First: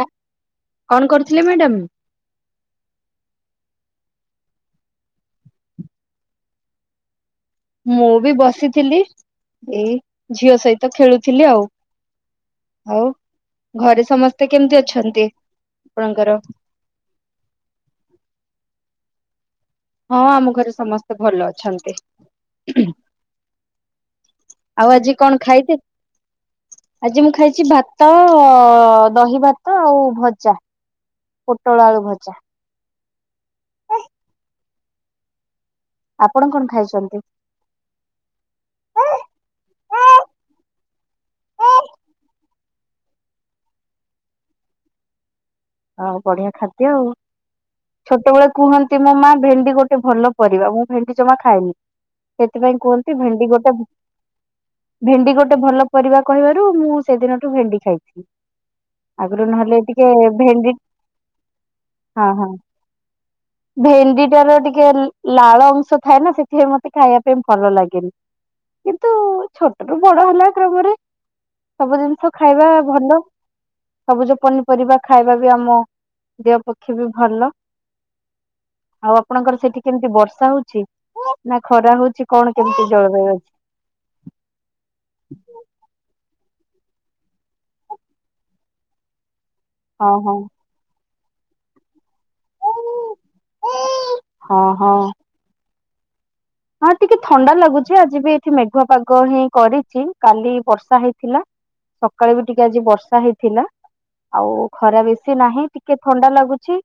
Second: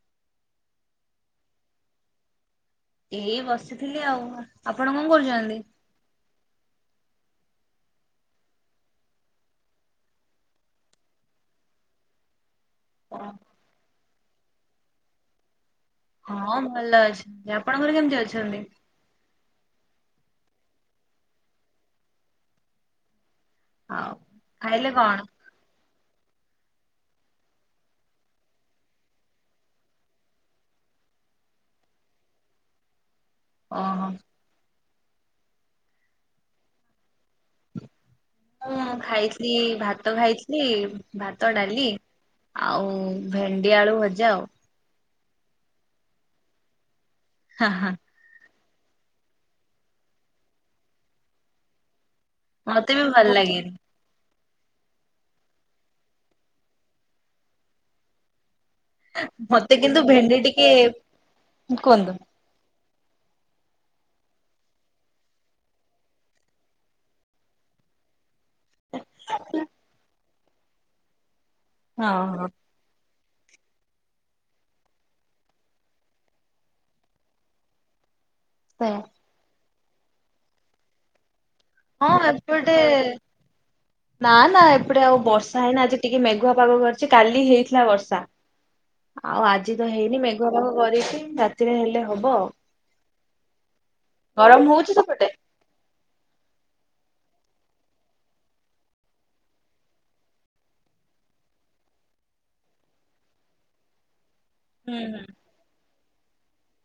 ଆ, କଣ କରୁଥିଲେ ମ୍ୟାଡାମ୍। ଏଇ ବସିଥିଲି ଆଉ ଆପଣ କଣ କରୁଚ଼ନ୍ତି? ମୁଁ ବି ବସିଥିଲି ଏଇ ଝିଅ ସହିତ ଖେଳୁଥିଲି ଆଉ। ଆଉ ଘରେ ସମସ୍ତେ କେମିତି ଅଛନ୍ତି? ଆପଣଙ୍କର? ହଁ ଭଲ ଅଛ ଆପଣଙ୍କର କେମିତି ଅଛନ୍ତି? ହଁ ଆମ ଘରେ ସମସ୍ତେ ଭଲ ଅଛନ୍ତି। ଆଉ ଆଉ ଆଜି କଣ ଖାଇତେ ଆଜି ମୁଁ ଖାଇଚି ଭାତ ଦହି ଭାତ ଆଉ ଭଜା। ପୋଟଳ ଆଳୁ ଭଜା। ଅଂ ହଁ। ଆପଣ କଣ ଖାଇଛନ୍ତି? ମୁଁ ଖାଇଥିଲି ଭାତ ଖାଇଥିଲି ଭାତ, ଡାଲି। ଆଉ ଭେଣ୍ଡି ଆଳୁ ଭଜା ଆଉ। ଆ ଉ ବଢିଆ ଖାଦ୍ୟ ଆଉ। ହା ହା। ଛୋଟବେଳେ କୁହନ୍ତି ମୋ ମା ଭେଣ୍ଡି ଗୋଟେ ଭଲ ପରିବା ମୁଁ ଭେଣ୍ଡି ଜମା ଖାଏନି। ସେଥିପାଇଁ ମତେ ବି କୁହନ୍ତି ଭଲ ଭେଣ୍ଡି ଲାଗେନି ଗୋଟେ ଭେଣ୍ଡି ଗୋଟେ ଭଲ ପରିବା କହିବାରୁ ମୁଁ ସେଦିନଠୁ ଭେଣ୍ଡି ଖାଇଛି ଆଗୁରୁ ମତେ ନହେଲେ କିନ୍ତୁ ଟିକିଏ। ଭେଣ୍ଡି କୁହନ୍ତୁ। ଅ ହଁ। ଭେଣ୍ଡି ଟା ର ଟିକିଏ ଲାଳ ଅଂଶ ଥାଏ ନା ସେଥିରେ ମତେ ଖାଇବା ପାଇଁ ଭଲ ଲାଗେନି। କିନ୍ତୁ ଛୋଟ ରୁ ବଡ ହେଲା କ୍ରମରେ। ସବୁ ହଁ ଜିନିଷ ହଁ ଖାଇବା ଭଲ ସବୁଜ ପନିପରିବା। ଖାଇବା ବି ଆମ ଦେହ ପକ୍ଷେ ବି ଭଲ। ପେଁ ଆଉ ଆପଣଙ୍କର ସେଠି କେମିତି ବର୍ଷା ହଉଛି ନା ଖରା ହଁ ହଉଛି କଣ ଏପଟେ କେମିତି ଜଳବାୟୁ ଅଛି। ନା ନା ଏପଟେ ଆଉ ବର୍ଷା ହେଇନା ଆଜି ଟିକିଏ ମେଘୁଆ ପାଗ କରିଛି କାଲି ହେଇଥିଲା ବର୍ଷା। ଆଉ ଆଜି ତ ହଁ ହେଇନି ହଁ। ମେଘୁଆ ପାଗ କରିଚି ରାତିରେ ହେଲେ ହବ। ହଁ ଗରମ ହଉଚି ହଁ। ସେପ ହଁ ଟିକେ ଥଣ୍ଡା ଲାଗୁଛି ଆଜି ବି ଏଠି ମେଘୁଆ ପାଗ ହିଁ କରିଛି କାଲି ବର୍ଷା ହେଇଥିଲା। ସକାଳୁ ବି ଟିକେ ଆଜି ବର୍ଷା ହେଇଥିଲା ଆଉ ହୁଁ ଖରା ହୁଁ ବେଶୀ ନାହିଁ ଟି କିଏ ଥଣ୍ଡା ଲାଗୁଚି।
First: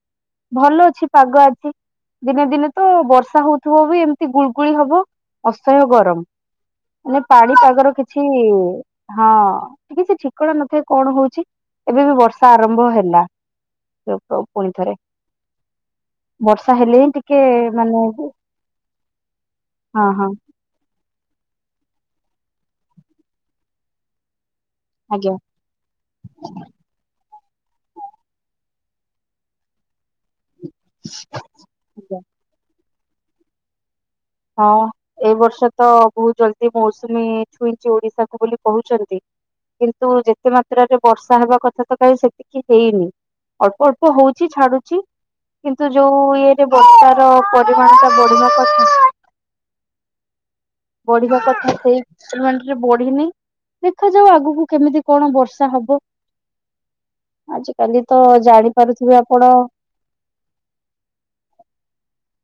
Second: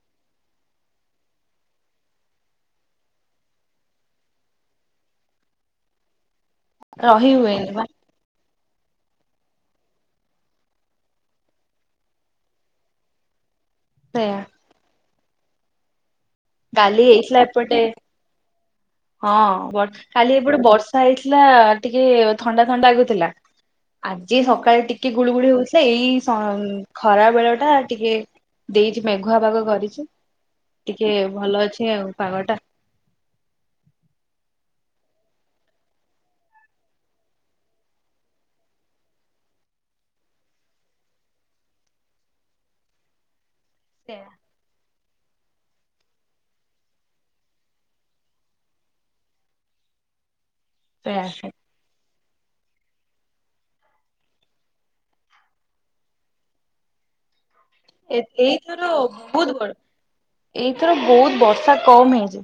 ଭଲ ଅଛି ପାଗ ଆଜି ଦିନେ ଦିନେ ତ ବର୍ଷା ହଉଥୁବ ବି ଏମିତି ଗୁଳ ଗୁଳି ହବ ଅସହ୍ୟ ଗରମ ମାନେ ରହି ପାଣି ହୁଏନି ବା ପାଗର କି ଛି ହଁ କି କିଛି ଠିକଣା ନଥାଏ କଣ ହଉଛି। ଏବେ ବି ବର୍ଷା ଆରମ୍ଭ ହେଲା। ଟପ୍ ସେଇଆ ଟପ୍ ପୁଣିଥରେ ବର୍ଷା ହେଲେ କାଲି ହିଁ ହେଇଥିଲା ଟିକିଏ ଏପଟେ ମାନେ। ହଁ ବ ହଁ କାଲି ଏପଟେ ବର୍ଷ ବର୍ଷା ହେଇଥିଲା ଟିକେ ଥଣ୍ଡା ଥଣ୍ଡା ଲାଗୁଥିଲା ଆଜି ସକାଳେ ଟିକେ ଆଜ୍ଞା ଗୁଳୁଗୁଳି ହଉଛି। ଏଇ ସ ଖରା ବେଳ ଟା ଟିକେ ଦେଇଛି ମେଘୁଆ ପାଗ କରିଛି। ଟିକେ ଭଲ ଅଛି ଆଉ ଆଜ୍ଞା। ପାଗ ଟା। ହଁ। ଏ ବର୍ଷ ତ ବହୁତ ଜଲ୍ଦି ମୌସୁମୀ ଛୁଇଁଛି ଓଡିଶାକୁ ବୋଲି କହୁଛନ୍ତି। କିନ୍ତୁ ଯେତେ ମାତ୍ରାରେ ବର୍ଷା ହେବା କଥା ତ କାଇଁ ସେତିକି ହେଇନି। ଅଳ୍ପ ଅଳ୍ପ ହଉଛି ଛାଡୁ ଛି କିନ୍ତୁ ଯୋଉ ଇଏରେ ବର୍ଷ ର ପରିମାଣ ଟା ବଢିବା କଥା ବଢିବା ସେଇଆ କଥା ସେଇ [unintelligible] ବଢିିନି। ଦେଖାଯାଉ ଆଗକୁ କେମିତି କଣ ବର୍ଷା ହବ। [inaudible] ଆଜି କାଲି ଏ ତ ଏଇଥର ଜାଣିପାରୁଥିବେ ଆପଣ। ବହୁତ ବଡ ଏଇଥର ବହୁତ ବର୍ଷା କମ୍ ହେଇଛି।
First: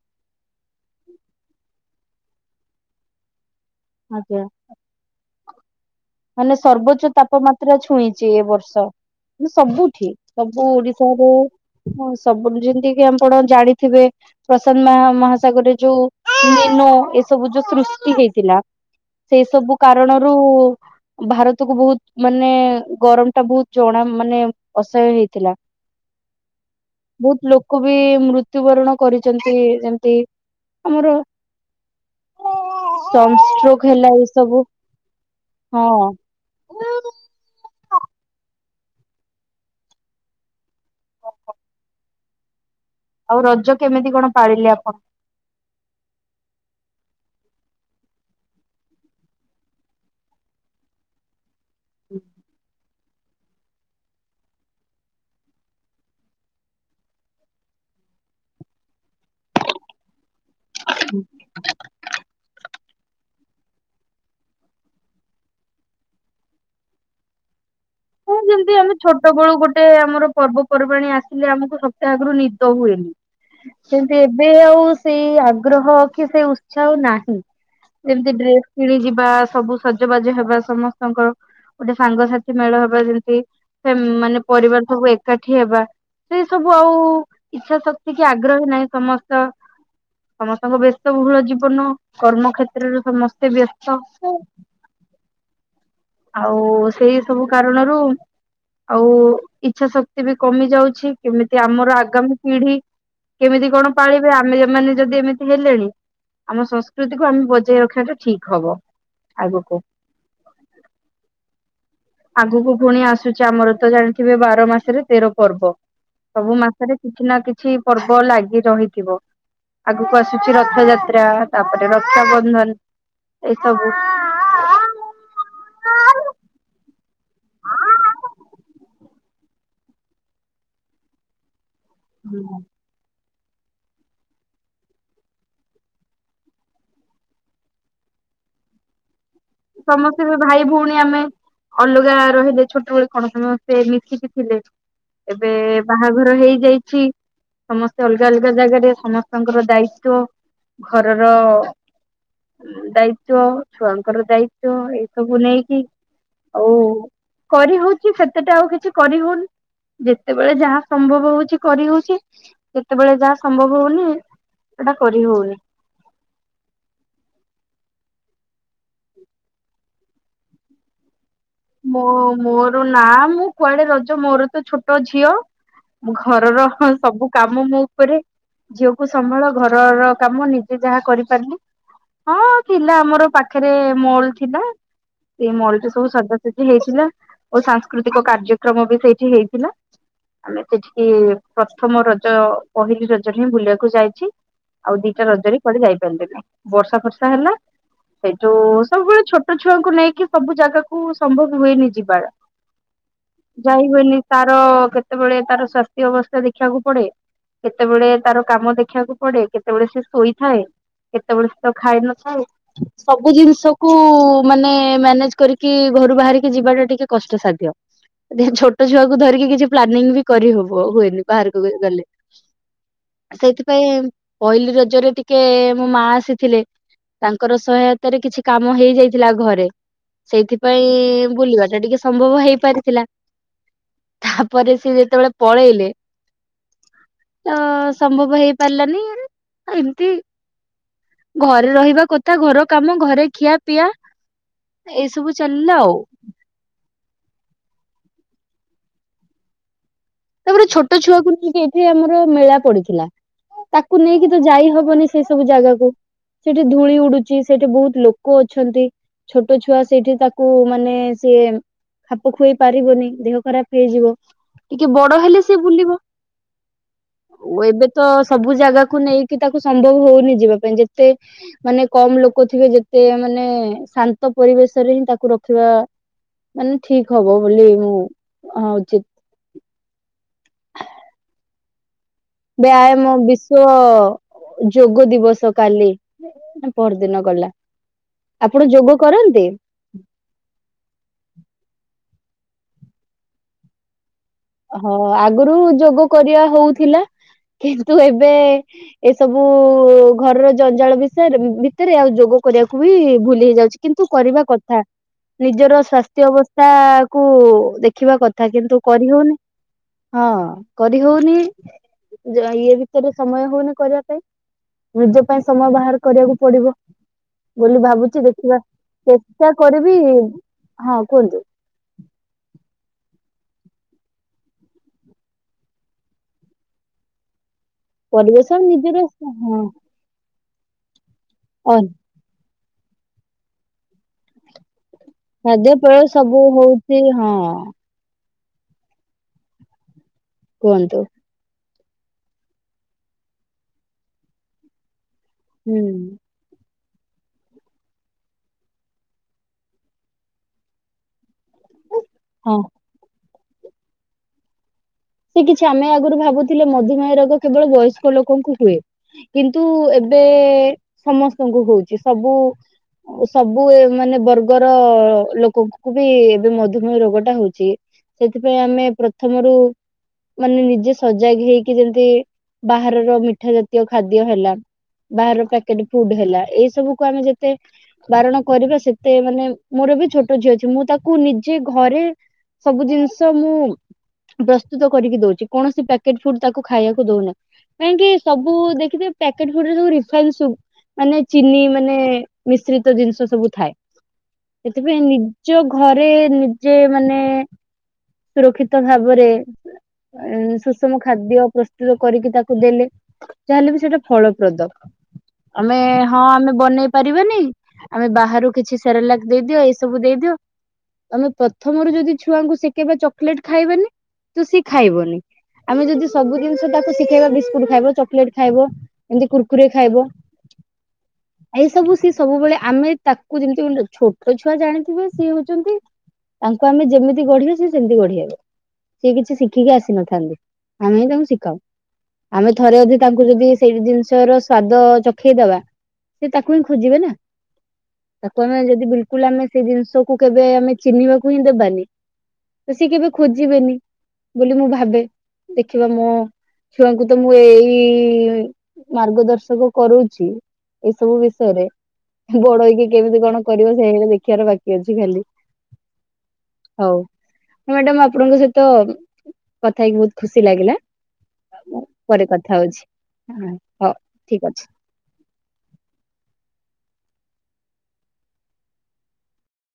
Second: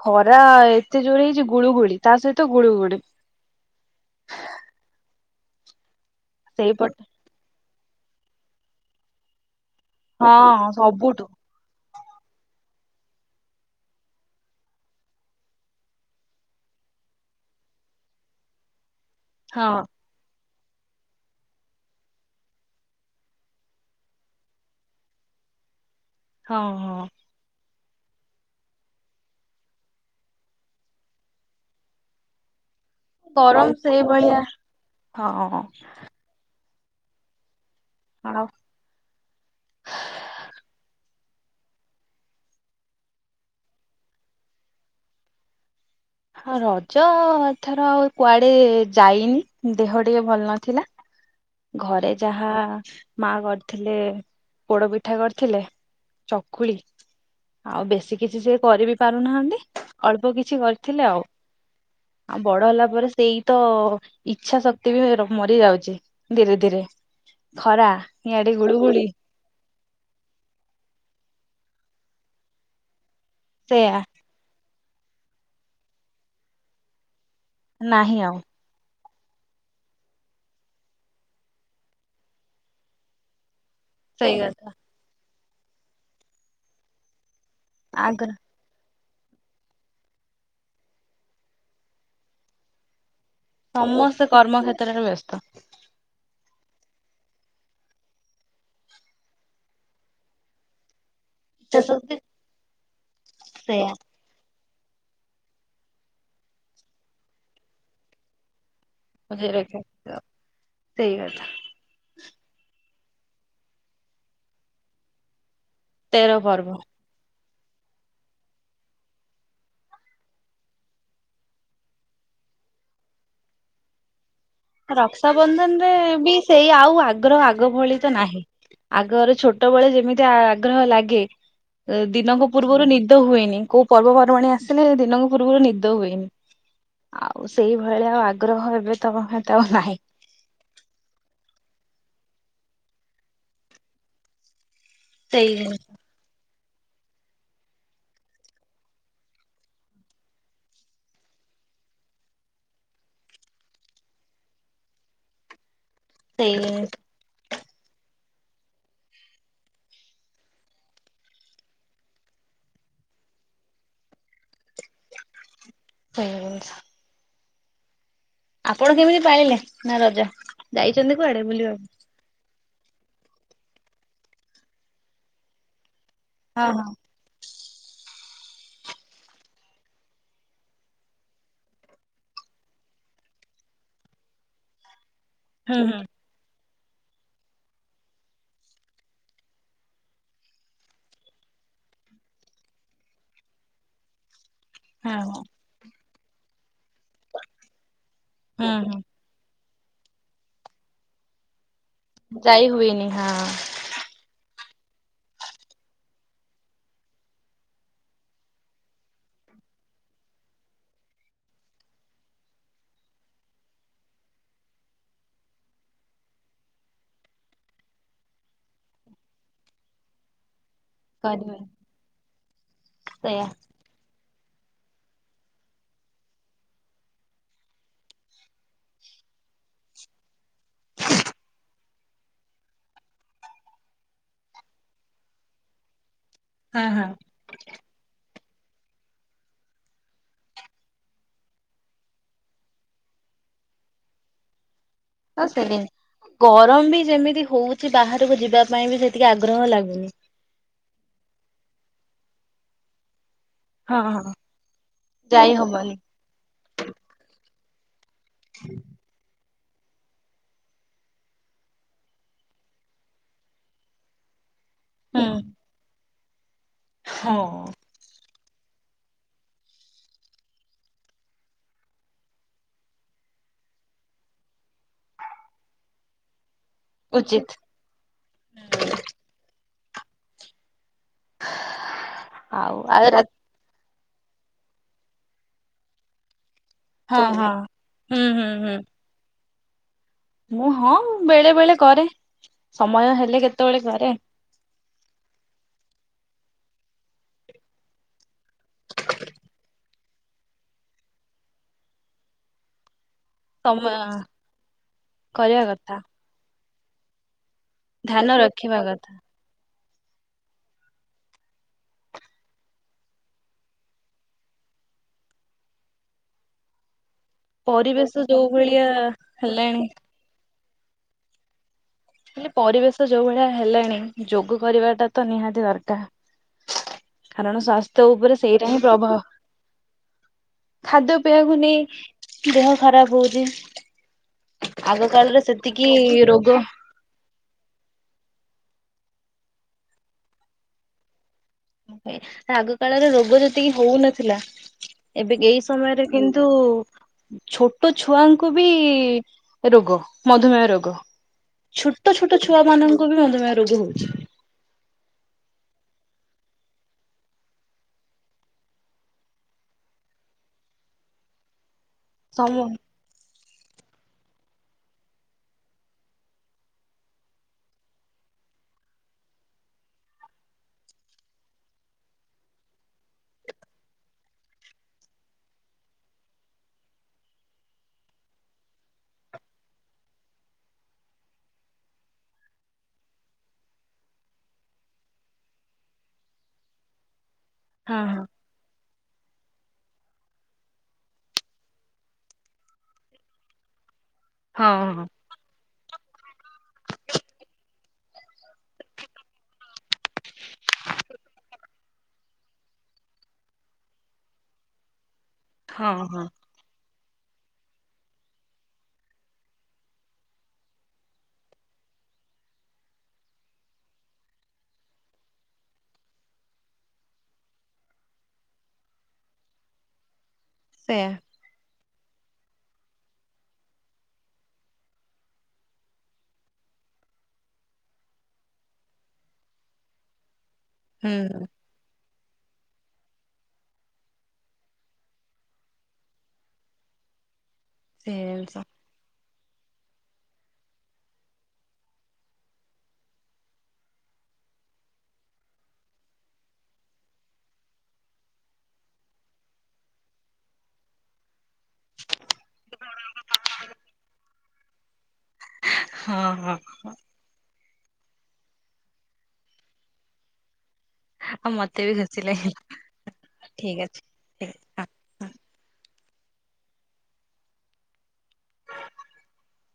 ଖରା ଏତେ ଜୋରେ ହେଇଛି ଗୁଳୁଗୁଳି ତା ସହିତ ଗୁଳୁଗୁଳି। ଆଜ୍ଞା। ମାନେ ସେଇପଟ ସର୍ବୋଚ୍ଚ ତାପମାତ୍ରା ଛୁଇଁଛି ଏ ବର୍ଷ ସବୁ ଠି ସବୁ ହଁ ସବୁଠୁ ଓଡିଶାରେ ହଁ ସବୁ ଯେମିତି କି ଆପଣ ଜାଣିଥିବେ ପ୍ରଶାନ୍ତ ମା ମହାସାଗରରେ ଯୋଉ ମେନୁ ଏସବୁ ଯୋଉ ସୃଷ୍ଟି ହେଇଥିଲା। ସେଇ ହଁ। ସବୁ କାରଣରୁ ଭାରତକୁୁ ବହୁତ। ମାନେ ଗରମ ଟା ବହୁତ ଜଣା ମାନେ ଅସହା୍ୟ ହେଇଥିଲା। ହଁ ହଁ। ବହୁତ ଲୋକ ବି ମୃତ୍ୟୁବରଣ କରିଛନ୍ତି ଯେମିତି ଆମର ସନ୍ ଗରମ ଷ୍ଟ୍ରୋକ୍ ହେଲା ଏ ସେଇଭଳିଆ ସବୁ ହଁ। ଆ ଡ। ଆଉ ରଜ କେମିତି କଣ ପାଳିଲେ ଆପଣ? ହଁ ରଜ ଏ ଥର ଆଉ କୁଆଡେ ଯାଇନି ଦେହ ଟିକେ ଭଲ ନଥିଲା। ଘରେ ଯାହା ମା କରିଥିଲେ ପୋଡ ପିଠା କରିଥିଲେ ଚକୁଳି। ଆଉ ବେଶୀ କିଛି ସେ କରି ବିି ପାରୁନାହାଁନ୍ତି ଅଳ୍ପ କିଛି କରିଥିଲେ ଆଉ। ଆଉ ବଡ ହେଲା ପରେ ସେଇ ତ ଇଚ୍ଛା ଶକ୍ତି ବି ର ମରି ଯାଉଚି। ଧିରେ ଧିରେ ଖରା ହଁ ଇଆଡେ ଯେମିତି ଆମେ ଗୁଳୁଗୁଳି ଛୋଟ ବେଳୁ ଗୋଟେ ଆମର ପର୍ବପର୍ବାଣି ଆସିଲେ ଆମକୁ ସପ୍ତାହ ଆଗରୁ ନିଦ ହୁଏନି। ସେଇଆ କିନ୍ତୁ ଏବେ ଆଉ ସେଇ ଆଗ୍ରହ କି ସେଇ ଉତ୍ସାହ ନାହିଁ। ନାହିଁ ଯେମିତି ଆଉ ଡ୍ରେ ମିଳି ଯିବା ସବୁ ସଜବାଜ ହେବା ସମସ୍ତଙ୍କର ଗୋଟେ ସାଙ୍ଗସାଥି ମେଳ ହବା ଯେମତି ହେମ୍ ସେଇ ମାନେ କଥା ପରିବାର ସବୁ ଏକାଠି ହେବା ସେଇ ସବୁ ଆଉ ଇଚ୍ଛା ଶକ୍ତି କି ଆଗ ଆଗ୍ରହୀ ନାହିଁ ସମ ସ୍ତ ସମସ୍ତଙ୍କ ବ୍ୟସ୍ତବହୁଳ ଜୀବନ କର୍ମକ୍ଷେତ୍ରରେ ସମ ସ୍ତେ ବ୍ୟସ୍ତ। ତାର ହେ ବ୍ୟସ୍ତ। ଆଉ ସେଇ ସବୁ କାରଣରୁ ଆଉ ଇଚ୍ଛା ଶକ୍ତି ବି କମି ଯାଉଛି। କେମିତି ଇଚ୍ଛା ଆମର ଶକ୍ତି ଆଗାମୀ ପିଢି କେମିତି ସେଇଆ କଣ ପାଳି ବେ ଆମେ ଏମାନେ ଯଦି ଏମିତି ହେଲେଣି ଆମ ସଂସ୍କୃତିକୁ ଆମେ ବଜାଇ ରଖିବାଟା ଠିକ୍ ହବ। ବଜାଇ ଆଗକୁ ରଖିବା ସେଇ କଥା। ଆଗକୁ ପୁଣି ଆସୁଛି ଆମର ତ ଜାଣିଥିବେ ବାର ମାସରେ ତେର ପର୍ବ। ତେର ସବୁ ପର୍ବ ମାସରେ କିଛି ନା କିଛି ପର୍ବ ଲାଗି ରହିଥିବ। ଆଗକୁ ଆସୁଚି ରଥଯାତ୍ରା ତାପରେ ରକ୍ଷାବନ୍ଧନ ଏଇ ସବୁ। ରକ୍ଷାବନ୍ଧନ ରେ ବି ସେଇ ଆଉ ଆଗ୍ରହ ଆଗ ଭଳି ତ ନାହିଁ। ଆଗରେ ଛୋଟ ଛୋଟବେଳେ ଯେମିତି ଆଗ୍ରହ ଲାଗେ ଦିନଙ୍କ ପୂର୍ବରୁ ନି ନିଦ ହୁଏନି କୋଉ ପର୍ବପର୍ବାଣି ଆସିଲେ ଦିନଙ୍କ ପୂର୍ବରୁ ନିଦ ହୁଏନି। ଆଉ ସେଇଭଳିଆ ଆଉ ଆଗ୍ରହ ଏବେ ତ [unintelligible] ସମ ତେବେ ଭାଇ ଭଉଣୀ ଆମେ ଅଲଗା ରହିଲେ ଛୋଟବେଳେ କଣ ସମସ୍ତେ ମିଶିକି ଥିଲେ। ସେଇ ଏବେ ବାହାଘର ହେଇଯାଇଛି ସମସ୍ତେ ଅଲଗା ଅଲଗା ଜାଗାରେ ସମସ୍ତଙ୍କର ଦାୟିତ୍ୱ। ଘରର ଦାୟିତ୍ଵ ଛୁଆଙ୍କର ଦାୟି ତ୍ବ ଏସବୁ ନେଇକି ସେଇ କରିହଉଚି ସେତେଟା ଆଉ କିଛି କରି ହଉନି। ଯେତେବେଳେ ଯାହା ସମ୍ଭବ ହଉଚି କରି ହଉଚି ଯେତେବେଳେ ଯାହା ସମ୍ଭବ ହଉନି ସେଟା କରି ହଉନି। [unintelligible] ଆପଣ କେମିତି ପାଳିଲେ ନା ରଜା ଯାଇଚନ୍ତି କୁଆଡେ ବୁଲିବାକୁ? ମୋ ମୋର ନାଁ ମୁଁ କୁଆଡେ ରଜ ମୋର ତ ଛୋଟ ଝିଅ ମୁଁ ଘରର ହଁ ସବୁ କାମ ମୁଁ ପରେ ଝିଅକୁ ସମ୍ଭାଳ ଘରର କାମ ନିଜେ ଯାହା କରିପାରିଲି। ହଁ ଥିଲା ଆମର ପାଖରେ ମଲ ଥିଲା ସେ ହୁଁ ମଲଠି ହୁଁ ସବୁ [unintelligible] ସେଠି ହେଇଥିଲା ଓ ସାଂସ୍କୃତିକ କାର୍ଯ୍ୟକ୍ରମ ବି ସେଇଠି ହେଇଥିଲା। ଆମେ ସେଠିକି ପ୍ରଥମ ରଜ ପହିଲି ରଜରେ ହିଁ ବୁଲିଆକୁ ଯାଇଚି। ଆଉ ହଁ ଦିଟା ହଁ ରଜରେ କୁଆଡେ ଯାଇ ପାରିଲିନି ବର୍ଷା ଫର୍ଷା ହେଲା ସେଇଠୁ ହୁଁ ହୁଁ ସବୁବେଳେ ଛୋ ଟ ଛୁଆଙ୍କୁ ନେଇକି ସବୁ ଜାଗାକୁ ସମ୍ଭବ ହୁଏନି ଯିବାର ଯାଇ ହୁଏନି ହଁ ଯାଇ ହୁଏନି। ତାର କେତେବେଳେ ତାର ସ୍ଵାସ୍ଥ୍ୟ ଅବସ୍ଥା ଦେଖିଆକୁ ପଡେ। କେତେବେଳେ ତାର କାମ ଦେଖିବାକୁ ପଡେ କେତେବେଳେ ସେ ଶୋଇଥାଏ। କେତେବେଳେ ସେ ତ ଖାଇନ ଥାଏ। ସବୁ ଜିନିଷ କୁ ମାନେ ମ୍ୟାନେଜ କରିକି ଘରୁ ବାହାରିକି ଯିବାଟା ଟିକେ କଷ୍ଟସାଧ୍ୟ। ଧେ ଛୋଟ ଛୁଆକୁ ଧରିକି କିଛି ପ୍ଲାନିଂ ବି କରିହବ ହୁଏ। ବାହାରକୁ କରିହୁଏନି ଗଲେ କାଲି ସେଇଆ ସେଇଥିପାଇଁ ପହିଲି ରଜରେ ଟିକେ ମୋ ମା ଆସିଥିଲେ। ତାଙ୍କର ସହାୟତାରେ କିଛି କାମ ହେଇ ଯାଇଥିଲା ଘରେ। ସେଇଥି ପାଇଁ ବୁଲିବା ଟା ଟିକେ ସମ୍ଭବ ହେଇ ପାରିଥିଲା। ତାପରେ ସେ ଯେତେବେଳେ ପଳେଇଲେ ହଁ -ହଁ। ତ ସମ୍ଭବ ହେଇ ପାରିଲାନି ଉଁ ଏମିତି ଘରେ ରହିବା କଥା ଘର କାମ ଘରେ ଖିଆ ପିଆ ଏଇ ସବୁ ଅ ଚାଲିଲା ସେଦିନ୍ ଆଉ ଗରମ ବି ଯେମିତି ହଉଚି ବାହାରକୁ ଯିବା ପାଇଁ ବି ସେତିକି ଆଗ୍ରହ ଲାଗୁନି। ତାପରେ ଛୋଟ ଛୁଆକୁ ନେଇକି ଏଠି ଆମର ମେଳା ପଡିଥିଲା ତାକୁ ନେଇକି ତ ଯାଇ ହବନି ସେଇ ସବୁ ଯାଇ ଜାଗାକୁ। ହବନି ସେଠି ଧୂଳି ଉଡୁଚି ସେଠି ବହୁତ୍ ଲୋକ ଅଛନ୍ତି ଛୋ ଛୋଟ ଛୁଆ ସେଇଠି ତାକୁ ମାନେ ସିଏ ଖାପ ଖୁଆଇ ପାରିବନି ଦେହ ଖରାପ ହେଇଯିବ। ଟିକେ ବଡ ହେଲେ ସିଏ ବୁଲିବ ହୁଁ ଏବେ ତ ସବୁ ଜାଗାକୁ ନେଇକି ତାକୁ ସମ୍ଭବ ହଉନି ଯିବା ପାଇଁ ଯେତେ ମାନେ କମ୍ ଲୋକ ଥିବେ ଯେତେ ମାନେ ଶାନ୍ତ ପରିବେଶରେ ହିଁ ତାକୁ ରଖିବା ମାନେ ଠିକ୍ ହବ ଉଚିତ ବୋଲି ମୁଁ ହଁ ଉଚିତ। ଆଉ ଆଉ ବ୍ୟାୟାମ ରା ବିଶ୍ଵ ଯୋଗ ଦିବସ କାଲି। ପରଦିନ ହଁ ଗଲା ହଁ ହୁଁ ହୁଁ ଆପଣ ହୁଁ। ଯୋଗ କରନ୍ତି? ମୁଁ ହଁ ବେଳେ ବେଳେ କରେ ସମୟ ହେଲେ କେତେବଳେ କରେ। ହଁ ଆଗରୁ ଯୋଗ କରିବା ହଉଥିଲା କିନ୍ତୁ ଏବେ ଏସବୁ ଘରର ଜଞ୍ଜାଳ ବିଷୟରେ ଭିତରେ ଆଉ ଯୋଗ କରିବାକୁ ବି ଭୁଲି ହେଇଯାଉଚି ସମୟ କିନ୍ତୁ କରିବା କଥା କରିବା ନିଜର କଥା ସ୍ୱାସ୍ଥ୍ୟ ଅବସ୍ଥା କୁ ଦେ ଖିବା ଧ୍ୟାନ କଥା ରଖିବା କିନ୍ତୁ କଥା କରିହଉନି। ହଁ କରି ହଉନି ଯା ଇଏ ଭିତରେ ସମୟ ହଉନି କରିବା ପାଇଁ। ନିଜ ପାଇଁ ସମୟ ବାହାର କରିବାକୁ ପଡିବ। ବୋଲି ପରିବେଶ ଭାବୁଚି ଯୋଉ ଦେଖିବା ଭଳିଆ ଚେଷ୍ଟା ହେଲାଣି କରିବି ହଁ କୁହନ୍ତୁ। ହେଲେ ପରିବେଶ ଯଉ ଭଳିଆ ହେଲାଣି ଯୋଗ କରିବାଟା ତ ନିହାତି ଦରକା କାରଣ ସ୍ୱାସ୍ଥ୍ୟ ଉପରେ ପରିବେଶ ସେଇଟା ହିଁ ନିଜର ପ୍ରଭାବ। ସ- ହଁ ଖାଦ୍ୟପେୟ କୁ ଅନ୍ ନେଇ ଦେହ ଖରାପ ହଉଚି। ଆଗକାଳରେ ସେତିକି ରୋଗ ସେ ହଁ। କୁହନ୍ତୁ। ଆଗ କାଳରେ ରୋଗ ଯେତିକି ହଉନଥିଲା ଏବେ ଏଇ ହୁଁ ସମୟରେ କିନ୍ତ୍ ତୁ। ଛୋଟ ଛୁଆଙ୍କୁ ବି ରୋଗ ମଧୁମେହ ରୋଗ। ଛୋଟ ଛୋଟ ହଁ ଛୁଆ ମାନଙ୍କୁ ବି ମଧୁମେହ ରୋଗ ହଉଚି। ସେ କିଛି ଆମେ ଆଗରୁ ଭାବୁଥିଲେ ମଧୁମେହ ରୋଗ କେବଳ ବୟସ୍କ ଲୋକଙ୍କୁ ହୁଏ। କିନ୍ତୁ ଏବେ ସମସ୍ତଙ୍କୁ ହଉଚି ସବୁ ସମ ସବୁ ମାନେ ବର୍ଗର ଲୋକଙ୍କୁ ବି ଏବେ ମଧୁମେହ ରୋଗ ଟା ହଉଚି। ସେଥିପାଇଁ ଆମେ ପ୍ରଥମରୁ ମାନେ ନିଜେ ସଜାଗ ହେଇକି ଯେମତି ବାହାରର ମିଠା ଜାତୀୟ ଖାଦ୍ୟ ହେଲା ବାହାର ର ପ୍ୟାକେଟ୍ ଫୁଡ୍ ହେଲା ଏଇ ସବୁକୁ ଆମେ ଯେତେ ବାରଣ କରିବା ସେତେ ମାନେ ମୋର ବି ଛୋଟ ଝିଅ ଅଛି ମୁଁ ତାକୁ ନିଜେ ଘରେ ସବୁ ଜିନିଷ ମୁଁ ପ୍ରସ୍ତୁତ କରିକି ଦଉଚି କୌଣସି ପ୍ୟାକେଟ୍ ଫୁଡ୍ ତାକୁ ଖାଇବାକୁ ଦଉନି ହଁ କାହିଁକି ସବୁ ସବୁ ଦେଖିଥିବେ ପ୍ୟାକେଟ୍ ଫୁଡ୍ ରେ ସବୁ ରିଫାଇନ୍ ସୁ ମାନେ ଚିନି ମାନେ ମିଶ୍ରିତ ଜିନିଷ ସବୁ ଥାଏ। ହଁ ହଁ ସେଥିପାଇଁ ହଁ ନିଜ ଘରେ ନିଜେ ମାନେ ସୁରକ୍ଷିତ ଭାବରେ ସୁଷମ ଖାଦ୍ୟ ପ୍ରସ୍ତୁତ କରିକି ତାକୁ ଦେଲେ ଯାହାଲେ ବି ସେଟା ଫଳପ୍ରଦ ଆମେ ହଁ ଆମେ ବନେଇ ପାରିବାନି ଆମେ ବାହାରୁ କିଛି ସେରଲାକ୍ ଦେଇଦିଅ ଏସବୁ ଦେଇଦିଅ ତମେ ପ୍ରଥମରୁ ଯଦି ଛୁଆଙ୍କୁ ଶିକେଇବା ଚକୋଲେଟ ଖାଇବନି ତ ସିଏ ଖାଇବନି। ଆମେ ଯଦି ସବୁ ଜିନିଷ ତାକୁ ଶିଖେଇବା ବିସ୍କୁଟ ଖାଇବ ଚକୋଲେଟ ଖାଇବ ଏମିତି କୁର୍କୁରି ଖାଇବ। ସେୟା। ଏଇ ସବୁ ସି ସବୁବେଳେ ଆମେ ତାକୁ ଯେମିତି ଛୋଟ ଛୁଆ ଜାଣିଥିବେ ସିଏ ହଉଛନ୍ତି ତାଙ୍କୁ ଆମେ ଯେମିତି ଗଢିବା ସେ ସେମିତି ଗଢିଥାଉ ସିଏ କିଛି ଶିଖିକି ଆସି ନଥାନ୍ତି ଆମେ ହିଁ ହୁଁ ତାଙ୍କୁ ହୁଁ ଶିଖାଉ। ଆମେ ଥରେ ଅଧି ତାଙ୍କୁ ଯଦି ସେଇ ଜିନିଷ ର ସ୍ଵାଦ ଚଖେଇଦବା ସେ ତାକୁ ହିଁ ଖୋଜିବେ ନା। ସେ ତାକୁ ଆମେ ଜିନିଷ ଯଦି ବିଲକୁଲ ଆମେ ସେଇ ଜିନିଷକୁ କେବେ ଆମେ ଚିହ୍ନିବାକୁ ହିଁ ଦେବାନି ତ ସିଏ କେବେ ଖୋଜିବେନି ବୋଲି ମୁଁ ଭାବେ ଦେଖିବା ମୋ ଛୁଆଙ୍କୁ ତ ମୁଁ ଏଇ ମାର୍ଗଦର୍ଶକ କରଉଛି। ଏ ସବୁ ବିଷୟରେ। ବଡ ହେକି କେମିତି କଣ କରିବା ସେଇ ଦେଖିବାର ବାକି ଅଛି ଖାଲି। ହଁ ହଁ। ହଉ ମ୍ୟାଡାମ ଆପଣଙ୍କ ସହିତ କଥା ହେଇକି ବହୁତ ଖୁସି ଲାଗିଲା। ଆଉ ମତେ ବି ଖୁସି ପରେ କଥା ଲାଗିଲା ହଉଛି ଠିକ ହଉ ଅଛି ଠିକ୍ ଠିକ ଅଛି। ହଁ।